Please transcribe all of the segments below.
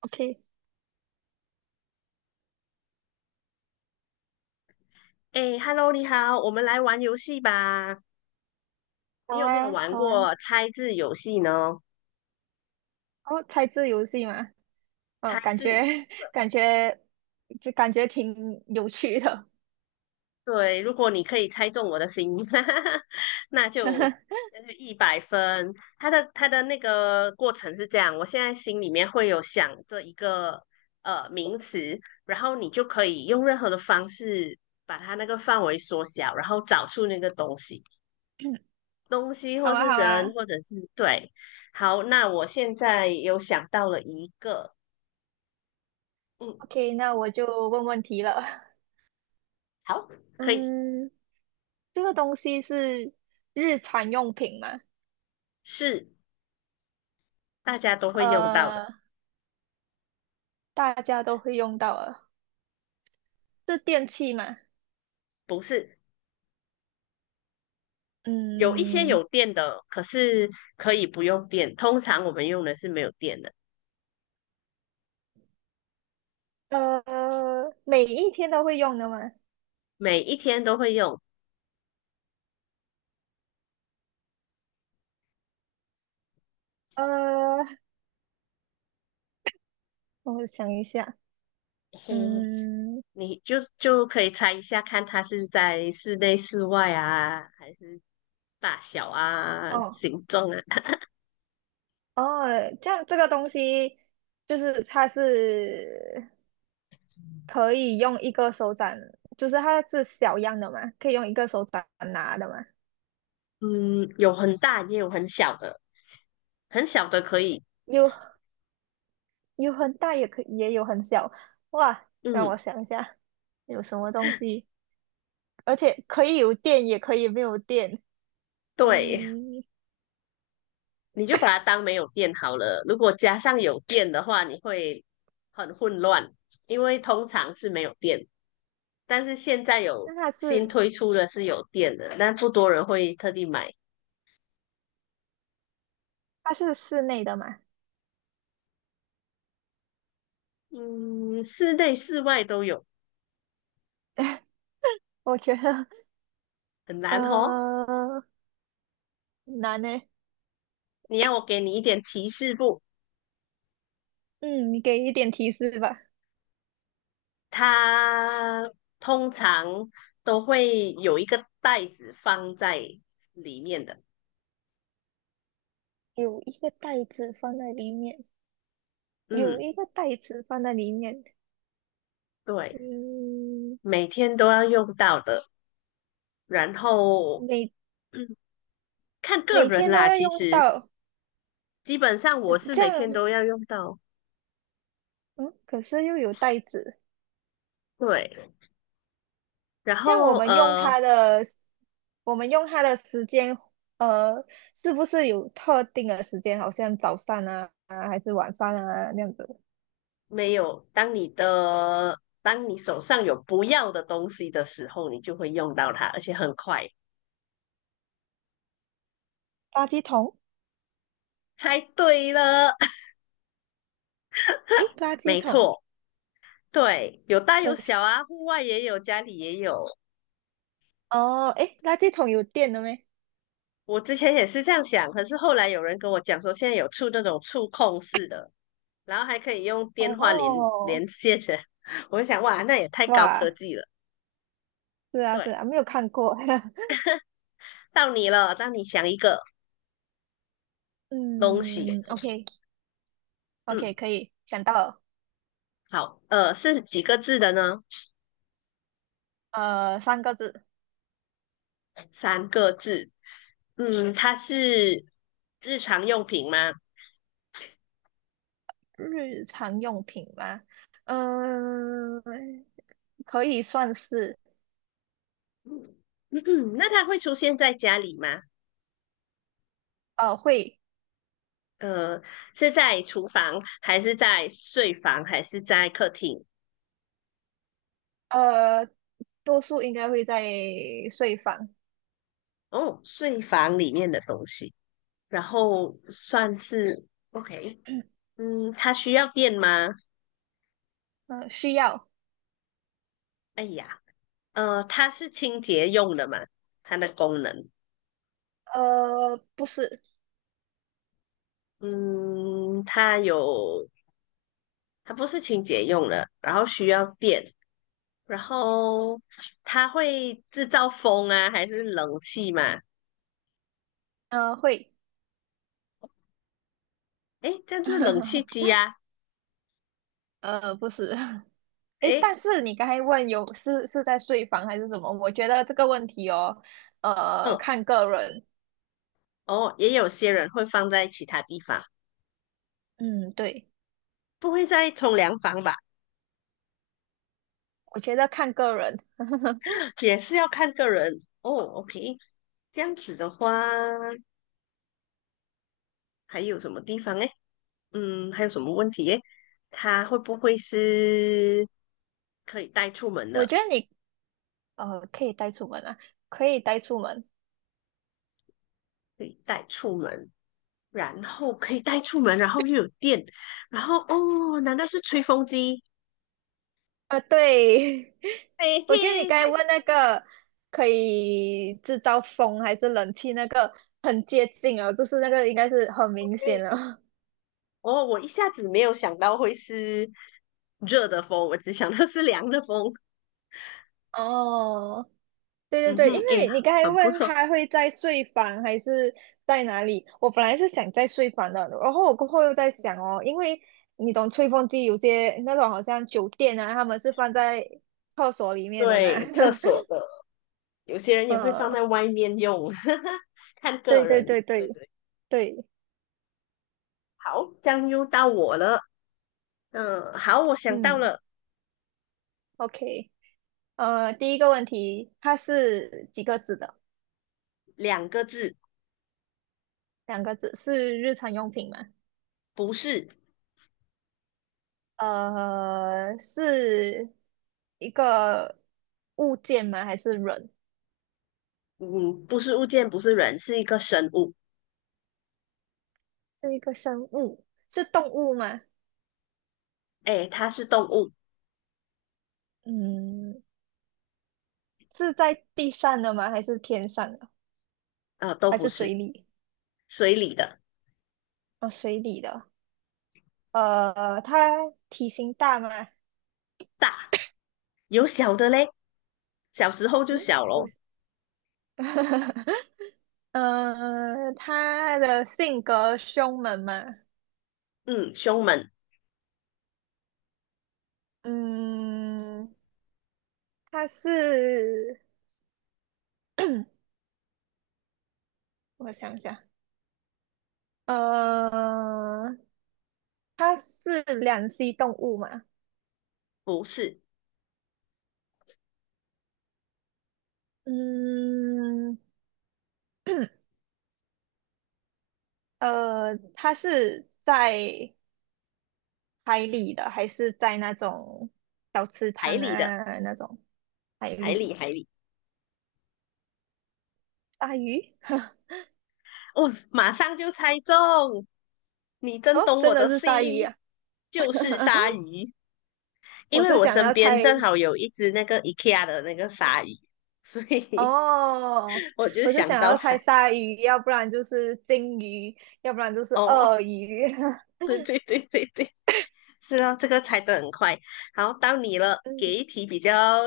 OK，哎，Hello，你好，我们来玩游戏吧。你好有没有啊，玩好啊，过猜字游戏呢？哦，猜字游戏嘛，哦，猜感觉 字，感觉挺有趣的，对，如果你可以猜中我的心，那 哈就哈，那就100分。它的那个过程是这样，我现在心里面会有想这一个名词，然后你就可以用任何的方式把它那个范围缩小，然后找出那个东西，东西好或啊，是好人，啊或者是对。好，那我现在有想到了一个。嗯，，OK，那我就问问题了，好，可以，嗯，这个东西是日常用品嘛，是大家都会用到的，呃，大家都会用到的，是电器嘛，不是，有一些嗯，有电的，可是可以不用电。通常我们用的是没有电的，呃，每一天都会用的嘛，每一天都会用。呃，我想一下，嘿，嗯。你就可以猜一下，看它是在室内、室外啊，还是大小啊、哦。形状啊？哦，这样这个东西就是它是可以用一个手掌，就是它是小样的嘛，可以用一个手掌拿的嘛，嗯，有很大也有很小的，很小的可以。有有很大也有很小，哇，让嗯，我想一下有什么东西，而且可以有电也可以没有电，对，嗯，你就把它当没有电好了。如果加上有电的话，你会很混乱，因为通常是没有电，但是现在有那它新是推出的是有电的，但不多人会特地买。它是室内的嘛？嗯，室内室外都有，我觉得很难哦。呃难呢，你要我给你一点提示不？嗯，你给一点提示吧，它通常都会有一个袋子放在里面的。有一个袋子放在里面。有嗯，一个袋子放在里面，对，嗯，每天都要用到的。然后，每 嗯。看个每人天都啦，要其用实到，基本上我是这每天样，都要用到，嗯，可是又有袋子，对。然这样我后们用呃，它的，我们用它的时间，呃，是不是有特定的时间？好像早上啊，啊还是晚上啊那样子。没有，当你的当你手上有不要的东西的时候，你就会用到它，而且很快。垃圾桶，猜对了，诶，垃 圾没桶，错，对，有大可有是，小啊，户外也有，家里也有。哦，诶，垃圾桶有电了没？我之前也是这样想，可是后来有人跟我讲说，现在有那种触控式的，然后还可以用电话连哦，连线的，我就想哇，那也太高科哇，技了。是啊，是对，啊，没有看过，到你了，让你想一个 东西。嗯，OK，OK，嗯，可以，想到了。好，是几个字的呢？三个字，三个字。嗯，它是日常用品吗？日常用品吗？嗯、可以算是，嗯，那它会出现在家里吗？会，呃，是在厨房，还是在睡房，还是在客厅？呃，多数应该会在睡房，哦，睡房里面的东西，然后算是 OK。嗯，它需要电吗？需要，哎呀，它是清洁用的嘛，它的功能。不是，嗯，它有，它不是清洁用的，然后需要电，然后它会制造风啊，还是冷气嘛？会，诶，这样就是冷气机 呀、不是，诶，诶，但是你刚才问有是在睡房还是什么？我觉得这个问题哦，哦，看个人，哦，也有些人会放在其他地方，嗯，对，不会在冲凉房吧？我觉得看个人，也是要看个人。哦，OK，这样子的话，还有什么地方诶？嗯，还有什么问题诶？它会不会是可以带出门我的？觉得你可以带出门啊，可以带出门。可以带出门。然后可以带出门，然后又有电，然后哦，难道是吹风机？啊，对，嘿我觉得你嘿，刚才才问那个可以制造风还是冷气那个很接近哦，就是那个应该是很明显对。了。哦，我一下子没有想到会是热的风，我只想到是凉的风。哦，对对嗯对，因哼，哎，为你刚才很不问错。他会在睡房还是在哪里，我本来是想在睡房的，然后我过后又在想哦，因为你懂吹风机有些那种好像酒店啊，他们是放在厕所里面的嘛，对，厕所的，有些人 也会放在嗯，外面用，看对个对对人。对对对，对，好，这样又到我了。嗯，好，我想到嗯了，OK。第一个问题，它是几个字的？两个字，两个字，是日常用品吗？不是，是一个物件吗？还是人？嗯，不是物件，不是人，是一个生物。是一个生物？是动物吗？哎，它是动物，嗯，是在地上的吗？还是天上的？都还不是水是。里？水里的哦，水里的。它体型大吗？大，有小的嘞，小时候就嗯，小有。咯。它的性格凶猛吗？嗯，胸门嗯，它是 我想想，呃，它是两栖动物嘛？不是嗯，它是在海里的，还是在那种小池海塘里的，啊那种海海里？里海里，鲨鱼？哦，马上就猜中，你真哦，懂真我的的是鲨鱼心，呀、啊！就是鲨 鱼，因我为是我想身要边猜正好有一只那个 IKEA 的那个鲨鱼，所以 哦，我就我是想想到要它。猜鲨鱼，要不然就是鲸鱼，要不然就是哦，鳄鱼。对对对对对，是啊，这个猜得很快。好，到你了，给嗯 一题比较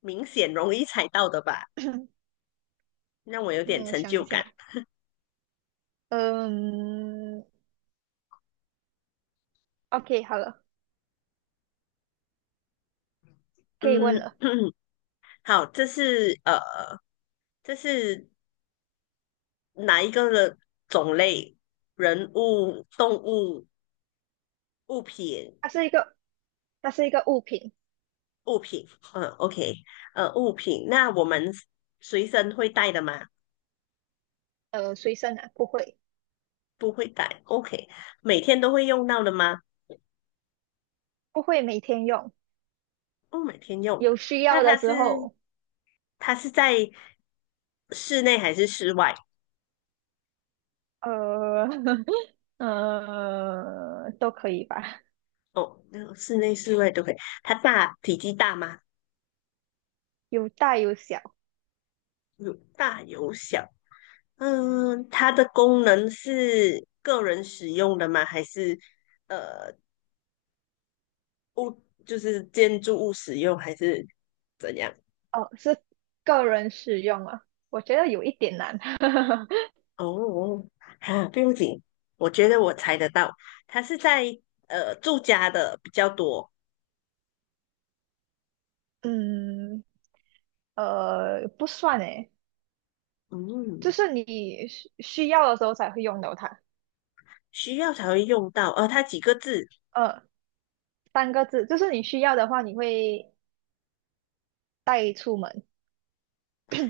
明显、容易猜到的吧，让我有点嗯，我成想一就感。下，嗯，OK，好了，可以问嗯，了。好，这是哪一个的种类？人物、动物、物品、它是一个，它是一个物品，物品。嗯，OK，物品。那我们随身会带的吗？随身的，不会，不会带。OK，每天都会用到的吗？不会每天用，不，每天用。有需那要的它时是候，它是在室内还是室外？呃，都可以吧，哦，那个室内、室外都可以。体积大吗？有大有小，有大有小。嗯，它的功能是个人使用的吗？还是呃就是建筑物使用，还是怎样？哦，是个人使用啊，我觉得有一点难，哦，哈，不用紧，我觉得我猜得到，它是在住家的比较多，嗯，不算诶，就嗯，是你需要的时候才会用到它，需要才会用到。它几个字，呃，三个字，就是你需要的话，你会。带出门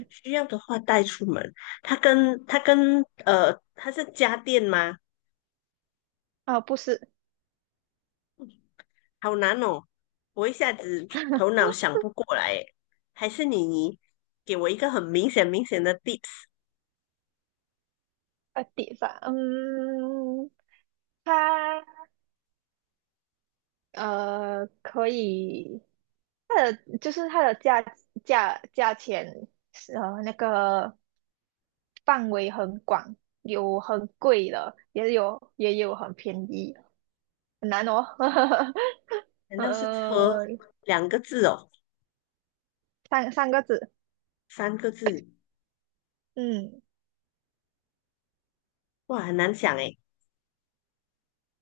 需要的话带出门。它是家电吗？啊，不是，好难哦，我一下子头 脑想不过来耶，还是你给我一个很明显的 tips？在地方，嗯，它可以，它的就是它的价钱是那个范围很广，有很贵的，也有很便宜的很难哦，难道是车，呃，2个字哦，三个字，三个字？嗯哇，很难想诶。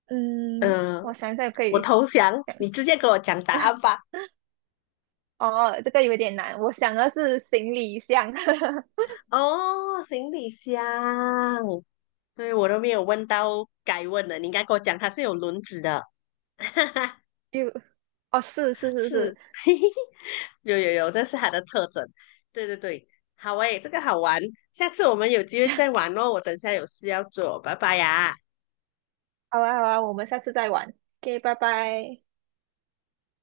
嗯，呃，我想一下可我以，投降，你直接给我讲答案 吧。哦，这个有点难，我想的是行李箱。哦，行李箱，对，我都没有问到该问的，你应该给我讲它是有轮子的，就，哦，是是是是，是，有有有，这是它的特征。对对对，好诶，这个好玩，下次我们有机会再玩哦。我等下有事要做，拜拜呀。好啊好啊，我们下次再玩，OK，拜拜。